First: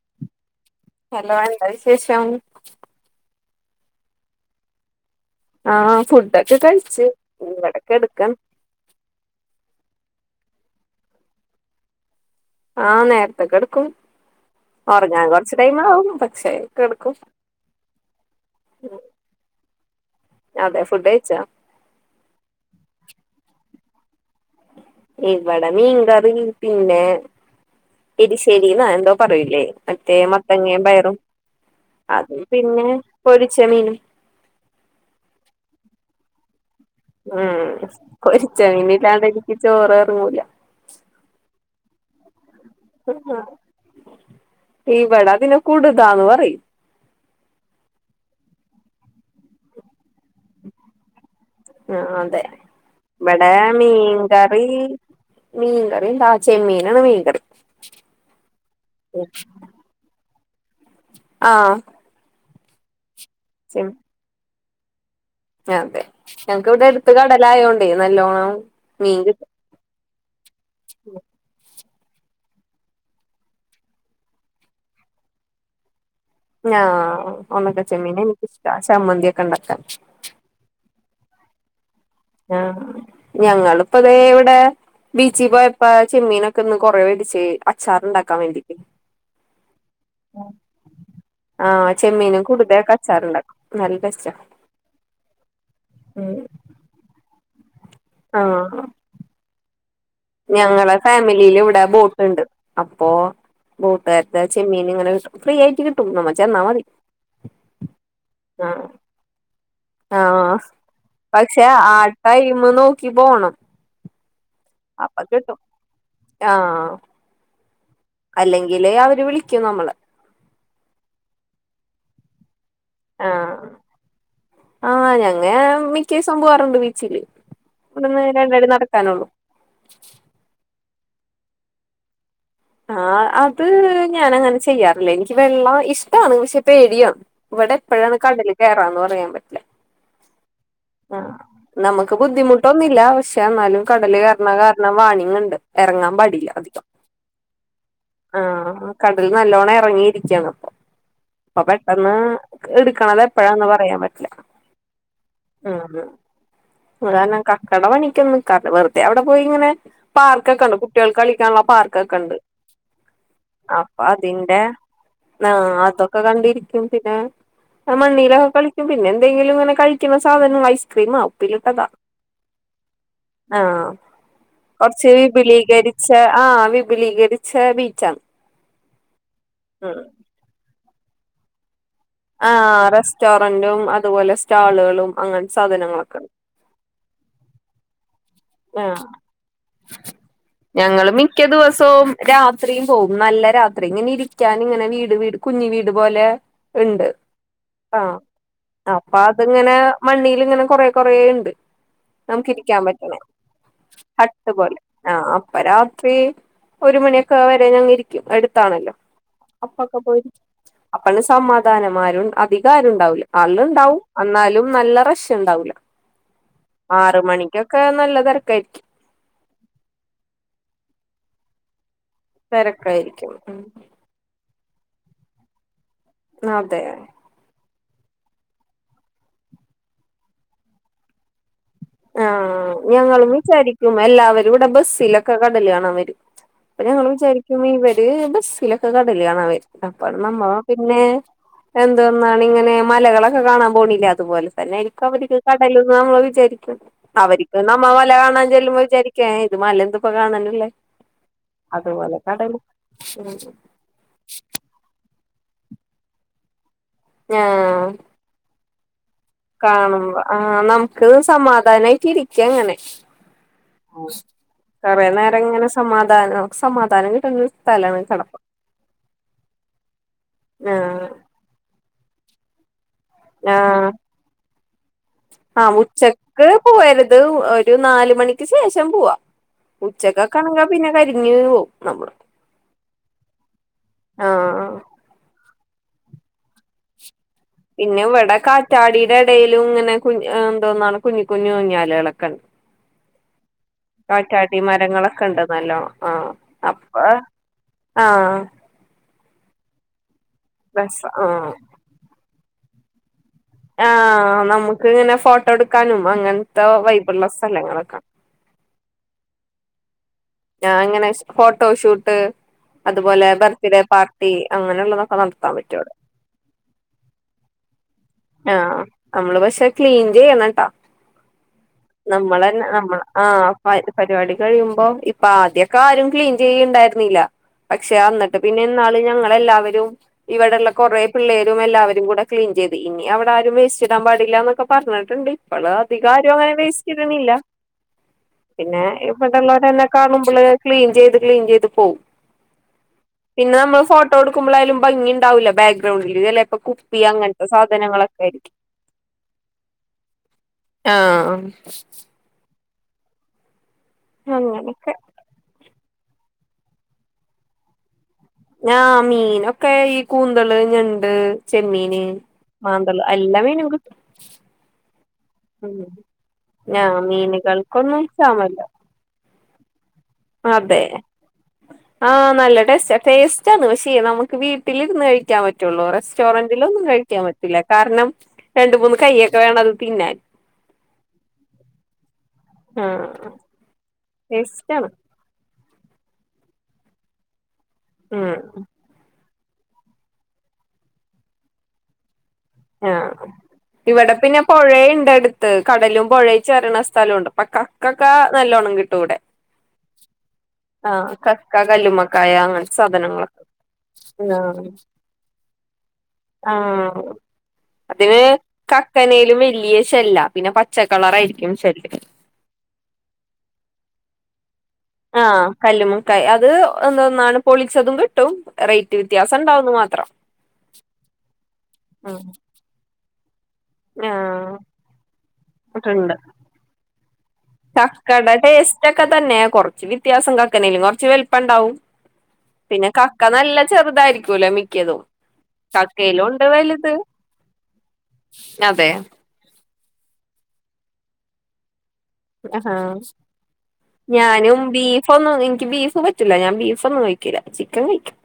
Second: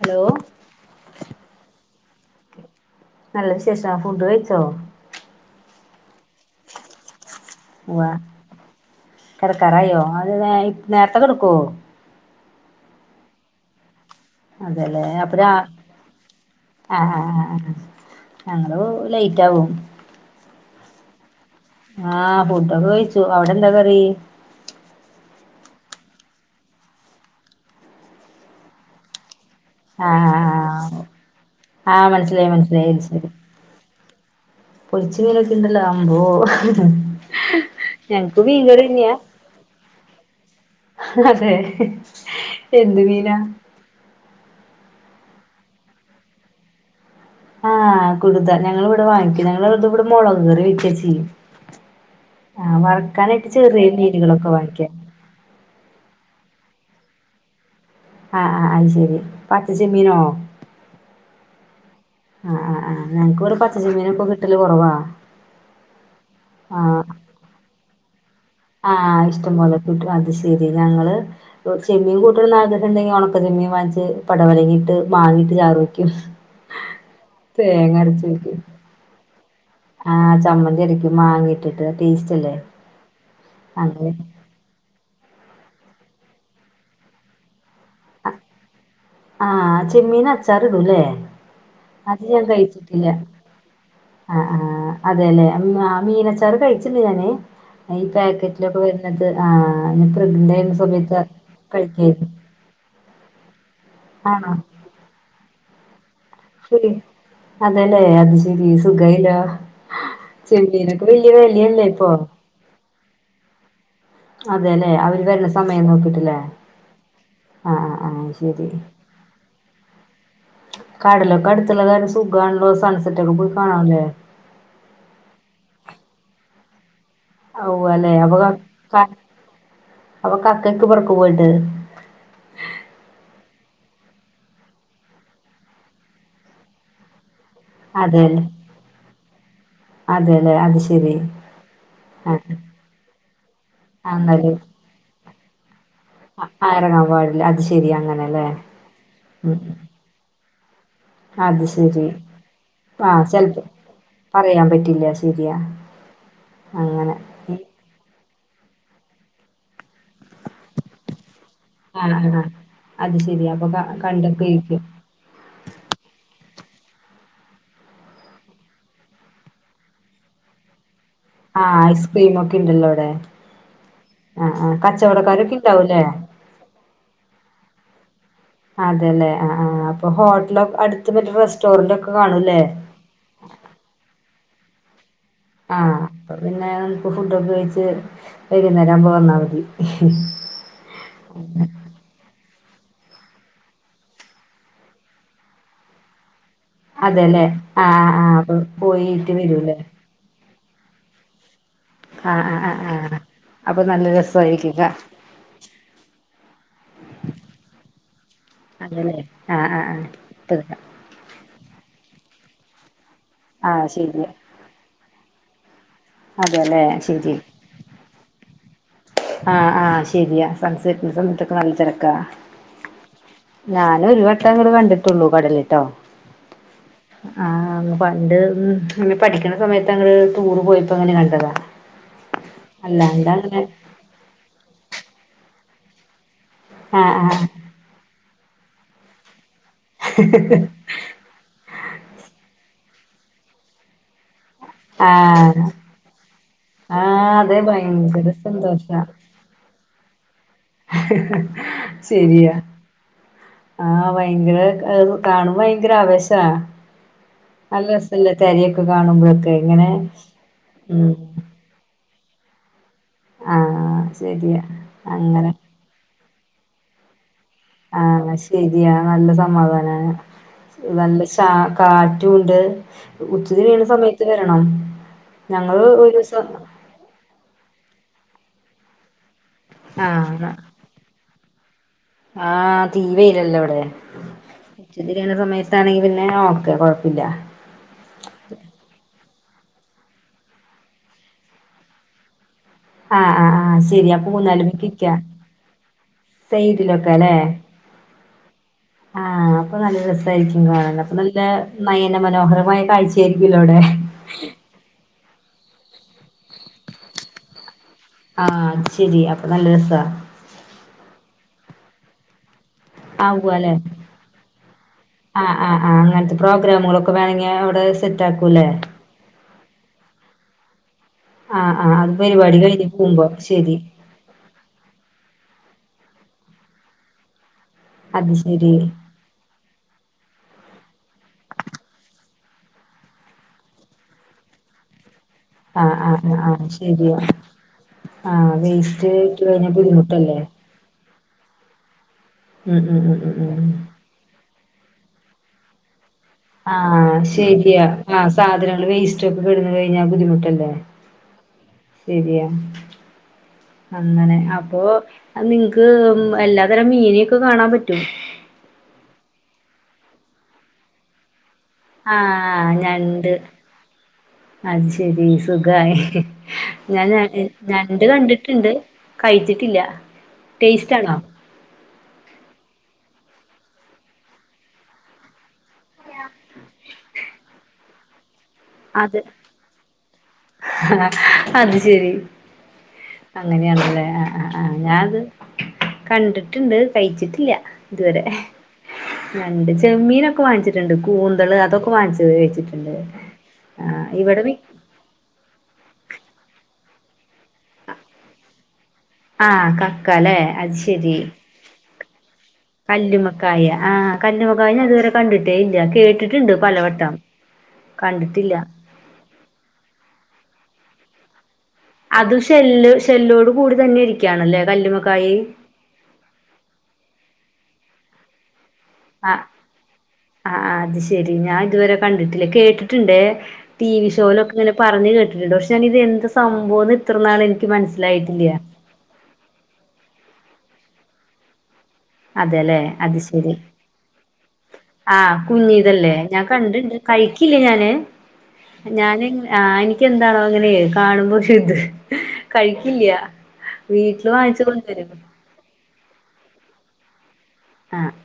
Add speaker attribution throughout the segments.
Speaker 1: Hello
Speaker 2: hello എന്താ വിശേഷം
Speaker 1: നല്ല വിശേഷാ ഫുഡ് കഴിച്ചോ
Speaker 2: ആ ഫുഡൊക്കെ കഴിച്ച് ഇവിടെക്കെടക്കാണ്
Speaker 1: ക്കാറായോ അത് നേ നേരത്തെ കെടക്കുവോ
Speaker 2: ആ നേരത്തെ കെടക്കും
Speaker 1: അതെല്ലേ
Speaker 2: ഒറങ്ങാൻ
Speaker 1: അപ്പൊ രാ
Speaker 2: കൊറച്ച് ടൈം ആവും പക്ഷെ
Speaker 1: ആ
Speaker 2: കെടക്കും
Speaker 1: ആ ആ ആ ഞങ്ങള് ലേറ്റ് ആകും
Speaker 2: അതെ ഫുഡ് കഴിച്ചോ
Speaker 1: ആ ഫുഡൊക്കെ കഴിച്ചു അവിടെ എന്താ [unintelligible]
Speaker 2: ഇവടെ മീൻകറി പിന്നെ എരിശ്ശേരിന്നൊ എന്തോ പറയും ല്ലേ
Speaker 1: ആഹ്
Speaker 2: മറ്റേ മത്തങ്ങേം
Speaker 1: ആഹ്
Speaker 2: പയറും
Speaker 1: ആഹ്
Speaker 2: അത്
Speaker 1: മനസ്സിലായി
Speaker 2: പിന്നെ
Speaker 1: മനസ്സിലായി അത് ശരി
Speaker 2: പൊരിച്ച മീനും
Speaker 1: പൊരിച്ച മീനൊക്കെ ഇണ്ടല്ലോ അമ്പോ
Speaker 2: ഉം
Speaker 1: ഞങ്ങക്ക്
Speaker 2: പൊരിച്ച
Speaker 1: മീൻകറി തന്നെയാ
Speaker 2: മീനില്ലാണ്ട് എനിക്ക് ചോറ് എറങ്ങൂല
Speaker 1: അതെ എന്ത് മീനാ
Speaker 2: ഇവിടതിന് കുടുതാന്ന് പറയും
Speaker 1: ആ കുടുത ഞങ്ങൾ ഇവിടെ വാങ്ങിക്കും ഞങ്ങളതിവിടെ മൊളക് കറി വെയ്ക്കാ ചെയ്യും
Speaker 2: ആ അതെ
Speaker 1: ആഹ് വറക്കാനായിട്ട്
Speaker 2: ഇവിടെ
Speaker 1: ചെറിയ മീനുകളൊക്കെ
Speaker 2: മീൻകറി
Speaker 1: വാങ്ങിക്ക
Speaker 2: മീൻകറി എന്താ ചെമ്മീൻ നാണ് മീൻകറി
Speaker 1: ആ ആ അത് ശെരി പച്ച ചെമ്മീനോ
Speaker 2: ആ
Speaker 1: അ അ ആ ഞങ്ങക്കൊരു പച്ച ചെമ്മീനാപ്പൊ കിട്ട ട്ടല് കൊറവാ
Speaker 2: അതെ ഞങ്ങക്കിവിടെ അടുത്ത് കടലായോണ്ട് നല്ലോണം
Speaker 1: ആഹ
Speaker 2: മീൻ കിട്ടും
Speaker 1: ഇഷ്ടംപൊലെ കിട്ടും അത് ശെരി ഞങ്ങള് ചെമ്മീൻ കൂട്ടണന്ന് ആഗ്രഹണ്ടെങ്കിൽ ഒണക്ക ചെമ്മൻ വാങ്ങിച്ച് പടവലങ്ങിട്ട് മാങ്ങിട്ട് ചാറു
Speaker 2: ആ
Speaker 1: അരച്ച് വെക്കും
Speaker 2: ഒണക്കച്ചെമ്മീനെനിക്ക്ഷ്ടാ ചമ്മന്തി
Speaker 1: ആഹ് ചമ്മന്തിയരക്കും. ഒരു മാങ്ങ ഇട്ട്.
Speaker 2: ആഹ് ഞങ്ങളിയിപ്പോ
Speaker 1: അങ്ങനെ
Speaker 2: ദേ ഇവിടെ. ബീച്ചിൽ പോയപ്പോ ചെമ്മീനൊക്കെ ഒന്ന് കൊറെ മേടിച്ചെന്. അച്ചാറുണ്ടാക്കാൻ വേണ്ടിട്ട്.
Speaker 1: ആഹ് ചെമ്മീന് അച്ചാർ ഇടുല്ലേ,
Speaker 2: ആ
Speaker 1: അത്
Speaker 2: ചെമ്മീനും
Speaker 1: ഞാൻ
Speaker 2: കുടുതയൊക്കെ
Speaker 1: കഴിച്ചിട്ടില്ല
Speaker 2: അച്ചാറുണ്ടാക്കും നല്ല ടേസ്റ്റാ
Speaker 1: ആഹ് ആഹ് അതെല്ലെ മീനച്ചാർ കഴിച്ചി നെ ഈ
Speaker 2: ആ
Speaker 1: പാക്കറ്റിലൊക്കെ വരുന്നത് ആഹ്. ഞാൻ പ്രഗ്നന്റ് ആയിരുന്ന
Speaker 2: ഞങ്ങളെ
Speaker 1: സമയത്ത്
Speaker 2: ഫാമിലിൽ ഇവിടെ
Speaker 1: കഴിക്കായിരുന്നു
Speaker 2: ബോട്ടുണ്ട്, അപ്പോ. ബോട്ടുകാരുടെ
Speaker 1: ആണോ
Speaker 2: ചെമ്മീൻ ഇങ്ങനെ എടുക. [unintelligible]
Speaker 1: ശരി അതല്ലേ അത് ശരി
Speaker 2: ആ
Speaker 1: സുഖായല്ലോ
Speaker 2: ആ
Speaker 1: ചെമ്മീനൊക്കെ വല്യ വേലല്ലേ ഇപ്പൊ?
Speaker 2: ക്ക് പോണം-
Speaker 1: അതെല്ലെ
Speaker 2: അപ്പൊ
Speaker 1: അവര് വരണ
Speaker 2: കിട്ടും
Speaker 1: സമയം നോക്കിട്ടില്ലേ?
Speaker 2: ആഹ്
Speaker 1: ആഹ് ആഹ് ആഹ്
Speaker 2: അല്ലെങ്കില് അവര് വിളിക്കും നമ്മള്-
Speaker 1: കടലൊക്കടുത്തോള കാരണം സുഖം ആണല്ലോ? സൺസെറ്റ് ഒക്കെ പോയി
Speaker 2: ആഹ്
Speaker 1: കാണാല്ലേ
Speaker 2: ആഹ് ഞങ്ങ മിക്കേസം പോവാറുണ്ട് ബീ
Speaker 1: ഉവ്വാല്ലേ അപ്പൊ
Speaker 2: നടക്കാനുള്ളൂ
Speaker 1: അപ്പൊ കക്കക്ക് പുറ പോവല്ലേ?
Speaker 2: ആഹ അത് ഞാൻ അങ്ങനെ ചെയ്യാറില്ലേ എനിക്ക് വെള്ളം ഇഷ്ടാണ് പക്ഷെ പേടിയാണ്- ഇവിടെ എപ്പോഴാണ്
Speaker 1: അതെല്ലേ
Speaker 2: കടല് കയറാന്ന് പറയാൻ പറ്റില്ല
Speaker 1: അതെല്ലേ അത് ശരി
Speaker 2: ആ നമുക്ക്
Speaker 1: ആഹ്
Speaker 2: ബുദ്ധിമുട്ടൊന്നില്ല പക്ഷെ എന്നാലും കടല് കയറണാ കാരണം വാണിങ്ങ്ണ്ട്-
Speaker 1: ആ എറങ്ങാൻ പാടില്ല അ-
Speaker 2: ആഹ് കടൽ നല്ലോണ്ണം
Speaker 1: ഉം.
Speaker 2: ഇറങ്ങിയിരി ക്കാണപ്പോ- അപ്പൊ
Speaker 1: അത് ശെരി
Speaker 2: പെട്ടെന്ന് എടുക്കണത്
Speaker 1: ആഹ് ചെലപ്പോ
Speaker 2: എപ്പഴാന്ന് പറയാൻ പറ്റില്ല
Speaker 1: പറയാൻ പറ്റില്ല ശരിയാ
Speaker 2: ഉം
Speaker 1: അങ്ങനെ
Speaker 2: അതാരണം കക്കട പണിക്കൊന്ന ക വെറുതെ അവിടെപോയിങ്ങനെ പാർക്കൊക്കെ ഉണ്ട് കുട്ടികൾക്ക് കളിക്കാനുള്ള
Speaker 1: ആഹ്
Speaker 2: കക്കണ്ട്
Speaker 1: ആഹ് അത് ശെരി
Speaker 2: അപ്പൊ അതിന്റെ
Speaker 1: കണ്ടൊക്കെയിരിക്കും
Speaker 2: ആ അതൊക്കെ കണ്ടിരിക്ക പിന്നെ മണ്ണയിലൊക്കെ കളിക്കും പിന്നെ എന്തെങ്കിലും ഇങ്ങനെ കഴിക്കുന്ന സാധനം ഐസ് ക്രീമോ
Speaker 1: ആഹ്
Speaker 2: ഉപ്പിലിട്ടതാ
Speaker 1: ഐസ്ക്രീം ഒക്കെ ഉണ്ടല്ലോ അവിടെ
Speaker 2: ആഹ്
Speaker 1: ആഹ് ആഹ്
Speaker 2: കൊറച്ച്
Speaker 1: കച്ചവടക്കാരൊക്കെ ഉണ്ടാവൂല്ലേ
Speaker 2: വിപുലീകരിച്ച ആ
Speaker 1: അതെല്ലേ ആ ആ
Speaker 2: ഉം
Speaker 1: അപ്പൊ ഹോട്ടല അടു അ മറ്റ റെസ്റ്റോറന്റ്
Speaker 2: ആ
Speaker 1: കാണൂല്ലേ
Speaker 2: റെസ്റ്റോറന്റും അതുപോലെ ആളുകളും അങ്ങനെ സാധനങ്ങളൊക്കെ
Speaker 1: ടൊക്കെ കഴിച്ചേ
Speaker 2: ആ ഞങ്ങള് മിക്ക ദിവസവും രാ രാത്രി പോവും നല്ല രാത്രി ഇങ്ങനെ ഇരിക്കാൻ ഇങ്ങനെ വീട് വീട് കുഞ്ഞ് വീട് പോലെ ഉണ്ട്
Speaker 1: അതെല്ലേ ആ
Speaker 2: ആഹ്
Speaker 1: ആ അപ്പൊ പോയിട്ട് വരൂല്ലേ
Speaker 2: കുറെ കുറെ ഇണ്ട്
Speaker 1: ആഹ് ആഹ്
Speaker 2: നമുക്കിരിക്കാൻ
Speaker 1: ആഹ്
Speaker 2: പറ്റണ
Speaker 1: ആഹ് അപ്പൊ നല്ല
Speaker 2: ഹട്ട്
Speaker 1: രസമായിരിക്കും
Speaker 2: പോലെ
Speaker 1: ക
Speaker 2: ആ അപ്പ രാത്രി ഒരു മണിയൊക്കെ വരെ ഞങ്ങ ഇരിക്കും അടുത്താണല്ലോ
Speaker 1: അതല്ലേ ആഹ് ആഹ്
Speaker 2: അപ്പൊക്കെ
Speaker 1: ആഹ്
Speaker 2: പോ
Speaker 1: ഇപ്പ
Speaker 2: അപ്പ സമാധാനമാരു അധികമാരുമിണ്ടാവില്ല അന്ന്
Speaker 1: ആഹ്
Speaker 2: ഉണ്ടാവും
Speaker 1: ശരിയാ
Speaker 2: എന്നാലും നല്ല റ ണ്ടാവൂല്ല
Speaker 1: അതെല്ലേ
Speaker 2: ആറ് മണിക്കൊക്കെ നല്ല [unintelligible]
Speaker 1: ആ ആ ശരിയാ സംസരിക്കുന്ന സമയത്തൊക്കെ നല്ല തിരക്ക് ക
Speaker 2: തിരക്കായിരിക്കും ഉം
Speaker 1: ഞാന ഒരു വട്ടാക വണ്ട ഇട്ടുള്ളൂ കടലട്ടോ
Speaker 2: നത
Speaker 1: ആ പണ്ട്ങ്ങ പഠിക്കണ സമയത്ത്ങ്ങ ടൂർ പോയപ്പോ അങ്ങനെ കണ്ടതാ
Speaker 2: ആഹ ഞങ്ങളും
Speaker 1: അല്ലാണ്ട് അങ്ങനെ
Speaker 2: വിചാരിക്കും എല്ലാവ ഇവിടെ ബസ്സിലൊക്കെ കടല് കാണാൻ വരും അപ്പൊ ഞങ്ങള്
Speaker 1: ആഹ് ആഹ്
Speaker 2: വിചാരിക്കും ഇവര് സിലക്ക് കടല് കാണവരും അപ്പ നമ്മ പിന്നെ എന്തൊന്നാണ് ഇങ്ങനെ മലകളൊക്കെ കാണാൻ പോണില്ലേ അ അതുപോലെ തന്നൊയിരിക്കും അവർക്ക്
Speaker 1: ആഹ്
Speaker 2: കടലന്ന് നമ്മൾ വിചാരി
Speaker 1: ആഹ് അതെ
Speaker 2: അവർക്ക് നമ്മ മല
Speaker 1: ഭയങ്കര
Speaker 2: കാണാൻ ചൊല്ലുമ്പോ
Speaker 1: സന്തോഷാ
Speaker 2: വിചാരിക്കും ഏ ഇത് മല ഇതിപ്പം കാണാനും
Speaker 1: ശരിയാ ആ ഭയങ്കര കാണുമ്പം ഭയങ്കര ആവേശ നല്ല
Speaker 2: ആഹ്
Speaker 1: രസണ്ട് [unintelligible]
Speaker 2: കാണുമ്പോ ആ
Speaker 1: ഉം
Speaker 2: നമുക്കത് സമാധാനമായിട്ട് ഇരി ക്ക്യങ്ങനെ
Speaker 1: ആഹ് ശരിയാ അങ്ങനെ
Speaker 2: കൊറെനേരങ്ങനെ സമാധാനം. സമാധാനം കിട്ട്ണ
Speaker 1: ആ ശരിയാ നല്ല സമാധാനാണ്. നല്ലശാ കാ റ്റൂണ്ട്
Speaker 2: ആ ആ
Speaker 1: ഞങ്ങള്
Speaker 2: ഉച്ചക്ക്
Speaker 1: ഒരുസം
Speaker 2: പോവുരുത്. ഒരു നാലുമണി ക്കി ശേഷം പൂവാ ഉച്ചക്കൊക്കെ
Speaker 1: ആഹ്
Speaker 2: ആണെങ്കിൽ പിന്നെ കരിഞ്ഞുപോവും ഞമ്മള്
Speaker 1: ആഹ് തീ വെയിലല്ലേ
Speaker 2: ആ
Speaker 1: ത്താണെങ്കിൽ പിന്നെ ഓക്കെ കുഴപ്പില്ല.
Speaker 2: പിന്നെ ഇവിടെ കാറ്റാടീടെ ഇടയിലിങ്ങനെ കുഞ്ഞ് എന്തോന്നാണ് കുഞ്ഞി കുഞ്ഞു കുഞ്ഞൂഞ്ഞാലുകളൊക്കെ ഉണ്ട്.
Speaker 1: ആഹ് ആഹ് ആഹ് ശരി അപ്പൊ
Speaker 2: കാറ്റാടി
Speaker 1: ഊഞ്ഞാലുമേക്കിരിക്കാ
Speaker 2: മരങ്ങളൊക്കെണ്ട്. നല്ലോണം ആ
Speaker 1: സൈഡിലൊക്കെ
Speaker 2: അപ്പം ആ
Speaker 1: ആ അപ്പൊ നല്ല രസ യിരിക്കും കാണാന് അപ്പം നല്ല നയനമനോഹരമായി കാഴ്ച്
Speaker 2: ആ നമുക്കിങ്ങനെ ഫോട്ടോ എടു ക്കാനും അങ്ങൻത്ത വൈബുള്ള സ്ഥലങ്ങളൊക്കെ.
Speaker 1: ആ അത് ശരീ അപ്പം നല്ല രസാ.
Speaker 2: ആ അങ്ങനെ ഫോട്ടോഷൂട്ട്. അതുപോലെ
Speaker 1: ആവുമല്ലേ
Speaker 2: ബർത്ത്ഡേ പാർട്ടി അങ്ങനെയുള്ളതൊക്കെ
Speaker 1: ആ
Speaker 2: നടത്താൻ
Speaker 1: ആ
Speaker 2: പറ്റും
Speaker 1: ആ
Speaker 2: അവിടെ
Speaker 1: അങ്ങനത്തെ പ്രോഗ്രാമുകളൊക്കെ വേണെങ്കിൽ അവിടെ സെറ്റ് ആക്കുല്ലേ.
Speaker 2: ആഹ് നമ്മള് പക്ഷെ ക്ലീൻ ചെയ്യണട്ടോ
Speaker 1: ആഹ് അത് പരിപാടി
Speaker 2: നമ്മളന്നെ
Speaker 1: കഴിഞ്ഞ്
Speaker 2: നമ്മള് ആ
Speaker 1: പോകുമ്പോ ശരി
Speaker 2: പരി പരിപാടി കഴിയുമമ്പം ഇ ആദ്യക്കാരും ക്ലീൻ ചെയ്യുണ്ടായിരുന്നില്ല. പക്ഷേ
Speaker 1: അത്
Speaker 2: അന്നിട്ട്
Speaker 1: ശരി
Speaker 2: പിന്നയിന്നാള് ഞങ്ങളെല്ലാവരും ഇവിടെള്ള കുറേപിള്ളേരും എല്ലാവരും കൂടെ ക്ലീൻ ചെയ്ത്. ഇനി അവിടെ ആരും വേയ്സ്റ്റിടാൻപാടില്ലാ ന്നൊക്കെ പറഞ്ഞിട്ട്ണ്ട്.
Speaker 1: ആ ആ ആ ആ ശരിയാ ആ വേയ്സ്റ്റ് ഇട്ട് കഴിഞ്ഞാ [unintelligible]
Speaker 2: പോകുമ്പള് ക്ലീൻ ചെയ് ഇത് ക്ലീൻ ചെയ്ത് പോവും
Speaker 1: ഉം ഉം ഉം ഉം
Speaker 2: പിന്ന
Speaker 1: ഉം
Speaker 2: നമ്മൾ ഫോട്ടോ ഇട്ക്കുമ്പളായാലും ഭംഗിണ്ടാവൂല ബാക്ക്ഗ്രൗണ്ടിൽ
Speaker 1: ആ ശരിയാ ആ
Speaker 2: ആയിരിക്കും
Speaker 1: സാധനങ്ങള് വേസ്റ്റ്ക്കെ കെട്ന്ന് കഴിഞ്ഞാ ബുദ്ധിമുട്ടണ്ടെ
Speaker 2: ആഹ്
Speaker 1: ശരിയാ അങ്ങനെ അപ്പൊ
Speaker 2: അങ്ങനൊക്കെ
Speaker 1: നിങ് മ് എല്ലാതരം മീനിക്കെ കാണാൻ പറ്റും
Speaker 2: ഞാ മീനക്കെ ഈ കൂന്തല്, ഞണ്ട്, ചെമ്മീന്
Speaker 1: ആ
Speaker 2: മാന്തള്
Speaker 1: ഞണ്ട്
Speaker 2: എല്ലാ മീനും കിട്ടും
Speaker 1: അത് ശരീ
Speaker 2: ഉം
Speaker 1: സുഖായി
Speaker 2: ഞാൻ
Speaker 1: ഞാന് ഞ എ
Speaker 2: മീനുകൾക്കൊന്നും
Speaker 1: ഞണ്ട്
Speaker 2: ക്ഷാമല്ല
Speaker 1: കണ്ടിട്ട്ണ്ട് കഴിച്ചിട്ടില്ല.
Speaker 2: അതെ
Speaker 1: ടേസ്റ്റ് ആണോ?
Speaker 2: ആ നല്ലടേസ്റ്റാ ടേസ് റ്റാണ് പക്ഷേ നമുക്ക് വീട്ടിലിരുന്ന് കഴിക്കാൻ പ പറ്റുള്ളൂ റെസ്റ്റോറന്റിലൊന്നും കഴിക്കാൻ പറ്റില്ല കാരണം രണ്ട് മൂന്ന്
Speaker 1: അതെ
Speaker 2: കയ്യൊക്കെ വേണം അത് തിന്നാൻ
Speaker 1: അത് ശരി.
Speaker 2: ആഹ്
Speaker 1: അങ്ങനെയാണ്ലേ ആ ആ ആ
Speaker 2: ടേസ്റ്റാണ്
Speaker 1: ഞാത് കണ്ടിട്ടുണ്ട് കഴിച്ചിട്ടില്ല ഇതുവരെ
Speaker 2: ഉം
Speaker 1: ഞണ്ട് ചെമ്മീനൊക്കെ വാങ്ങിച്ചിട്ട്ണ്ട് കൂന്തള് അതൊക്കെ വാങ്ങിച്ചി [unintelligible] വച്ചിട്ടുണ്ട്
Speaker 2: ആഹ് ഇവിടെ പിന്നെ പൊഴണ്ട് അടു കടലും പുഴേ ചേര്ണ സ്ഥലൊണ്ട് അപ്പോ കക്കൊക്കെ നല്ലോണം കിട്ടും ഇവിടെ
Speaker 1: ആഹ് കക്കലേ അത്
Speaker 2: ആഹ്
Speaker 1: ശരി
Speaker 2: കക്ക, കല്ലുമ്മക്കായ അങ്ങനത്തെ സാധനങ്ങളൊ
Speaker 1: കല്ലുമ്മക്കായ ആഹ് കല്ലുമ്മക്കായ ഞാനിതുവരെ കണ്ടിട്ടേയില്ല കേട്ടിട്ടുണ്ട്
Speaker 2: ആഹ്
Speaker 1: പലവട്ടം
Speaker 2: അതിന്
Speaker 1: കണ്ടിട്ടില്ല.
Speaker 2: കക്കനേലും വലിയ ഷെല്ലാ പിന്നെ പച്ചക് കളറായി
Speaker 1: അത് ഷെല്ല് ഷെല്ലോട് കൂടി തന്നെ ഇരിക്കാണല്ലേ
Speaker 2: ആഹ് കല്ലുമക്കായി അത് ഒന്നന്നാണ് പൊളിച്ചതും കിട്ടും റേറ്റ് വ്യത്യാസം
Speaker 1: അഹ്
Speaker 2: ഉണ്ടാവുന്ന് മാത്രം
Speaker 1: ആഹ് അത്ശെരി ഞാൻ ഇതുവരെ കണ്ടിട്ടില്ല കേട്ടി കേട്ടിട്ടുണ്ട് ടി വി ഷോയ്ലൊക്കെ
Speaker 2: ആഹ്
Speaker 1: ഇങ്ങനെ പറഞ്ഞു കേട്ടിട്ടുണ്ട് പക്ഷേ ഞാന് എന്ത് സംഭവംന്ന് ഇത്രനാൾ എനിക്ക്
Speaker 2: ചക്കടെ
Speaker 1: മനസ്സിലായിട്ടില്ല
Speaker 2: ടേസ്റ്റ്ക്കെ തന്നേ കൊർച്ച് വെത്യാസങ്ങ [unintelligible] കൊർച്ച് വൽപ്പണ്ടാവും
Speaker 1: അതെലെ അത് ശരി
Speaker 2: ചെറുതായിരിക്കൂലോ മിക്കതും
Speaker 1: ആ കുഞ് ഇതല്ലേ
Speaker 2: കക്കയിലും
Speaker 1: ഞാൻ
Speaker 2: ഉണ്ട് വലുത്
Speaker 1: കണ്ടിണ്ട് കഴിക്കില്ല ഞാന്
Speaker 2: അതെ
Speaker 1: ഞാന് ആ എന്താണോ ഇങ്ങനെ കാണുമ്പോ [unintelligible]
Speaker 2: ആ
Speaker 1: കഴിക്കില്ല വീട്ടില്
Speaker 2: ഞാനും
Speaker 1: വാങ്ങിച്ചു
Speaker 2: ബീഫ്
Speaker 1: കൊണ്ടുവരും
Speaker 2: ഒന്നും എൻക്ക് ബീഫ് പറ്റൂല ഞാൻ ബീഫ് ഒന്നും കഴിക്ക ക്കില്ല ചിക്കൻ
Speaker 1: ആഹ്
Speaker 2: കഴിക്കും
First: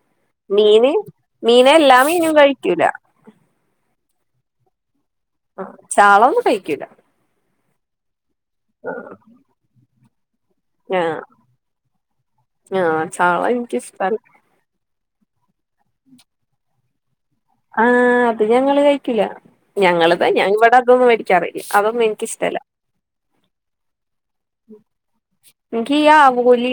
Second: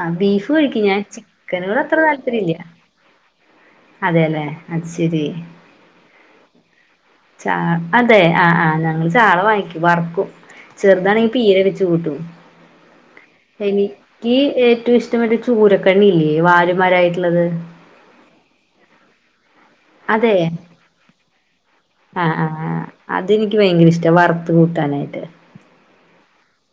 Speaker 1: ആഹ് ബീഫ് കഴിക്കും
Speaker 2: മീന്
Speaker 1: ഞാൻ
Speaker 2: മീന്
Speaker 1: ചിക്കനോട്
Speaker 2: എല്ലാ മീനും കഴിക്കൂല
Speaker 1: അതെല്ലെ അ ശരി
Speaker 2: ആ ചാള ഒന്നും കഴിക്കൂല
Speaker 1: ചാ അതെ ആഹ് ആ ഞങ്ങൾ ചാള വാങ്ങിക്കും വറക്കും ആ [inaudible] ചെറുതാണെങ്കി പീരെ വെച്ച് കൂട്ടും
Speaker 2: ആ ചാള എനിക്കിഷ്ടല്ല
Speaker 1: എനിക്ക് ഏറ്റവും ഇഷ്ട- ഇഷ്ടട്ട് ചൂരൊക്കെണ്ണല്ലേ വാമാരായിട്ട്
Speaker 2: ആഹ അപ്പൊ ഞങ്ങള് കഴിക്കില്ല ഞങ്ങളത്
Speaker 1: അതെ
Speaker 2: ഞാൻ ഇവിടെ അതൊന്നും മേടിക്കാറില്ല അതൊന്നും എനിക്ക്
Speaker 1: ആഹ് ആഹ്
Speaker 2: ഇഷ്ടമല്ല
Speaker 1: ആഹ് അതെനിക്ക് ഭയങ്കര ഇഷ്ടം ട്ട വറുത്ത് കൂട്ടാനായിട്ട്
Speaker 2: എനിക്ക് ഈ ആവുകോലി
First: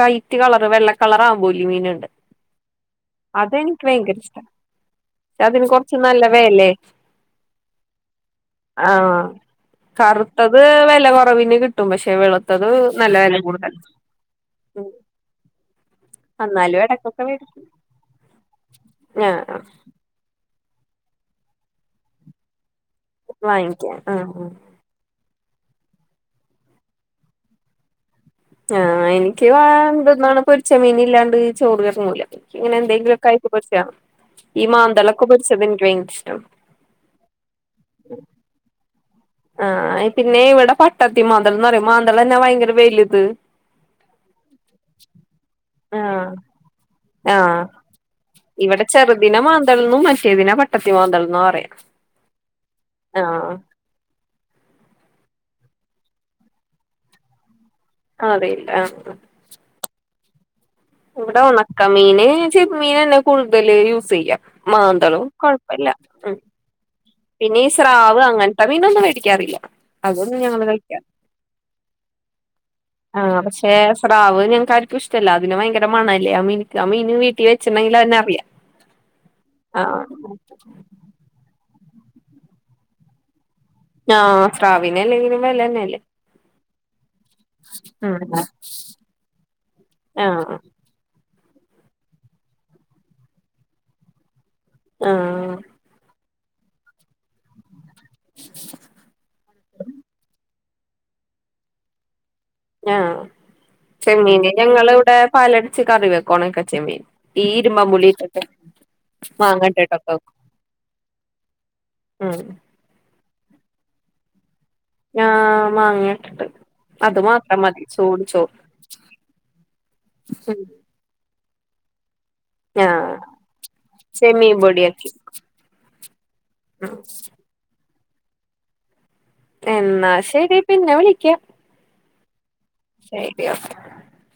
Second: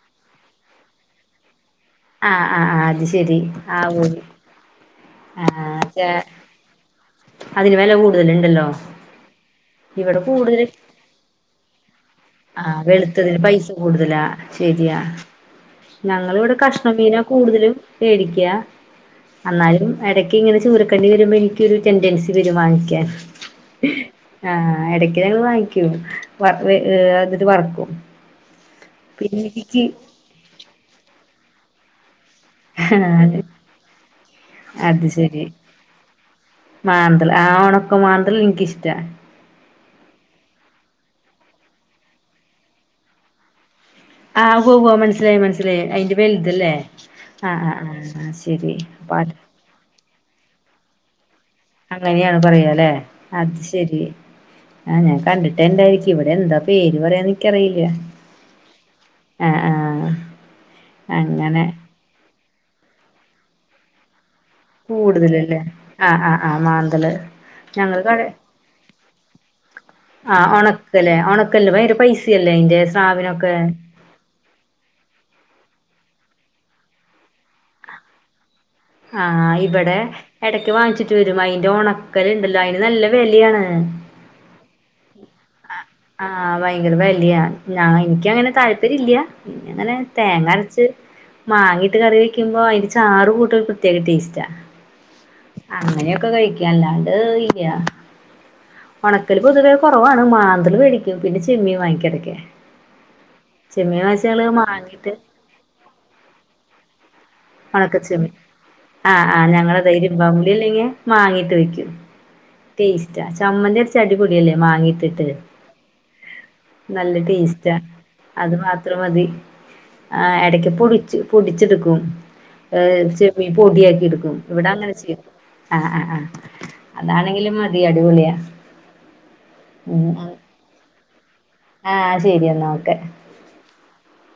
Speaker 2: വൈറ്റ് കളർ വെള്ള കളർ ആവോലി മീനുണ്ട്
Speaker 1: ആഹ് ആഹ് ആ അത് ശെരി
Speaker 2: അതെനിക്ക് ഭയങ്കര
Speaker 1: ആവോലി
Speaker 2: ഇഷ്ട അതിന് കൊറച്ച് നല്ല വെല
Speaker 1: അതിന് വെല കൂടുതലുണ്ടല്ലോ
Speaker 2: ആഹ
Speaker 1: ഇവിടെ
Speaker 2: കറുത്തത്
Speaker 1: കൂടുതല്
Speaker 2: വില കുറവിന് കിട്ടും മ [unintelligible]
Speaker 1: ആഹ് വെളുത്തതിന് പൈസ കൂടുതലാ ശരിയാ ഞങ്ങളിവിടെ
Speaker 2: എന്നാലും
Speaker 1: കഷ്ണമീന
Speaker 2: ഇടക്കൊക്കെ മേടിക്കും
Speaker 1: കൂടുതലും മേടിക്കാ
Speaker 2: ആ
Speaker 1: എന്നാലും ഇടക്ക് ഇങ്ങനെ ചൂര- എക്കേണ്ടി വരുമ്പോൾ എനികക്കൊരു ടെൻടെൻസി വരും വാങ്ങിക്കാ
Speaker 2: വാങ്ങിക്കും ആ ആ
Speaker 1: ൻ ഇടക്ക് ഞങ്ങള് വാങ്ങ- ക്കും വ- അതില് വറക്കും
Speaker 2: ആഹ് എനിക്ക് വണ്ടന്നാണ് പൊരിച്ചമീന ഇല്ലാണ്ട് ചോർക - ഇറങ്ങുല ഇങ്ങനെ എന്തെകിലും ആകിയിട്ട് പൊരിച്ചോ [unintelligible]
Speaker 1: അത് ശരി
Speaker 2: ഇഷ്ടമാണ്
Speaker 1: മാന്തള് ആ ഉണക്ക മാന്തളു എനിക്കിഷ്ടാ
Speaker 2: ആഹ പിന്നെ ഇവിടെ പട്ടത്തി മാന്തല എന്ന് പറയും മാന്തളു തന്നെ ഭയങ്കര വലുത്
Speaker 1: ആഹ് ഉവ്വ്‌ ഉവ്വ്‌ മനസ്സിലായി മനസ്സിലായി അയിന്റെ
Speaker 2: ആഹ്
Speaker 1: വലുതല്ലേ ആഹ് ആ് ആ ശരി
Speaker 2: ഇവിടെ
Speaker 1: പ-
Speaker 2: വദല [inaudible]
Speaker 1: അങ്ങനെയാണ് പറയാല്ലെ അത് ശരി ആഹാ ഞാൻ കണ്ടിട്ടെണ്ടായിരിക്കും ഇവിടെ എന്താ പേര് പറയാന്നെനിക്കറിയില്ല.
Speaker 2: അറിയില്ല ആഹ്
Speaker 1: ആ ആഹാ.
Speaker 2: ഇവിടെ ഒണക്ക മീന് മീനാന്നെ കൂടുതല് യൂസെയ്യാ.
Speaker 1: കൂടുതലല്ലേ ആ ആ ആ മാന്തള്.
Speaker 2: പിന്നെ ഈ സ്രാവ് അങ്ങനത്തെ മീനൊന്നും വേടിക്കാറില്ല. അതൊന്നും
Speaker 1: ആഹ്
Speaker 2: ഞങ്ങള് കഴിക്കാ
Speaker 1: ഒണക്കല്ലേ ഒണക്കല്ല് ഭയങ്കര പൈസയല്ലേ അയിന്റെ
Speaker 2: ആ
Speaker 1: സ്രാവിനൊക്കെ
Speaker 2: പക്ഷെ സ്രാവ് ഞങ്ങക്കാരിക്കും ഇഷ്ടല്ല. അതി വയങ്കര മണല്ലേ ആ മീനിക്ക് ആ മീന് വീട്ടി വച്ചിണ്ടെങ്കിലന്നെ അറിയാം.
Speaker 1: ആ ഇവിടെ
Speaker 2: ആഹ്
Speaker 1: എടക്ക് വാങ്ങിച്ചിട്ട് വരും അയിന്റെ ഒണ ക്കലുണ്ടല്ലോ അയിന് നല്ല വെലയാണ്.
Speaker 2: ആഹാ സ്രാവിനല്ലെങ്കിലും
Speaker 1: അ ആഹാ വയങ്കര വെലയ ഞാൻ
Speaker 2: ആഹ്
Speaker 1: എനിക്കങ്ങനെ താല്പര്യല്ല പിന്നങ്ങനെ
Speaker 2: ആഹ്
Speaker 1: തേങ്ങരച്ച് മാങ്ങിയിട്ട് കറി വെയ്ക്കുമ്പോ അയിന്റെ ചാറ് കൂട്ടാനൊരു പ്രേത്യേക ടേസ്റ്റാ. അങ്ങനെയൊക്കെ കഴിക് അല്ലാണ്ട് ഇല്ല്യ. ഒണക്കല് പൊതുവേ കൊറവാ മാന്തല് വേടിക്കും പിന്നെ ചെമ്മീ വാങ്ങിക്കും എടക്ക്.
Speaker 2: ആഹ
Speaker 1: ചെമ്മീൻ വാങ്ങിച്ച്
Speaker 2: ചെമ്മീന്
Speaker 1: ഞങ്ങള് മാങ്ങീട്ട്
Speaker 2: ഞങ്ങളിവിടെ പാലരച്ച് കറി വെക്കും ഒണക്കെ ചെമ്മീൻ
Speaker 1: ഒണക്കച്ചെമ്മീൻ
Speaker 2: ഈരുമ്പമ്പുളിട്ടിട്ട്
Speaker 1: ആഹ് ആഹ് ഞങ്ങളതെ
Speaker 2: മാങ്ങട്ടിട്ടൊക്കെ വെക്കും.
Speaker 1: ഇരുമ്പാമ്പുളി അല്ലെങ്കി മാങ്ങയിട്ട് വെക്കും
Speaker 2: ഉം
Speaker 1: ടേസ്റ്റാ ചമ്മന്തി അരച്ച അടിപൊളിയല്ലേ മാങ്ങയിട്ടിട്ട്?
Speaker 2: ആഹ് മാങ്ങ ഇട്ടിട്ട്
Speaker 1: നല്ല
Speaker 2: അത് മാത്രം
Speaker 1: ടേസ്റ്റ
Speaker 2: മതി ചൂട് ചോറ്
Speaker 1: അത് മാത്രം മതി അ
Speaker 2: ഉം
Speaker 1: എടക്ക് [unintelligible] ച്ചെടുക്കും.
Speaker 2: ആഹ്
Speaker 1: [unintelligible] എടുക്കും
Speaker 2: ചെമ്മീൻ
Speaker 1: ഇവിടെ അങ്ങനെ
Speaker 2: പൊടിയാക്കി
Speaker 1: ചെയ്യും.
Speaker 2: ഉം
Speaker 1: അതാണെങ്കിലും മത് യടിപൊളിയ.
Speaker 2: എന്നാ ശെരി പിന്നെ വിളിക്കാം.
Speaker 1: ശെരിയാ
Speaker 2: [inaudible]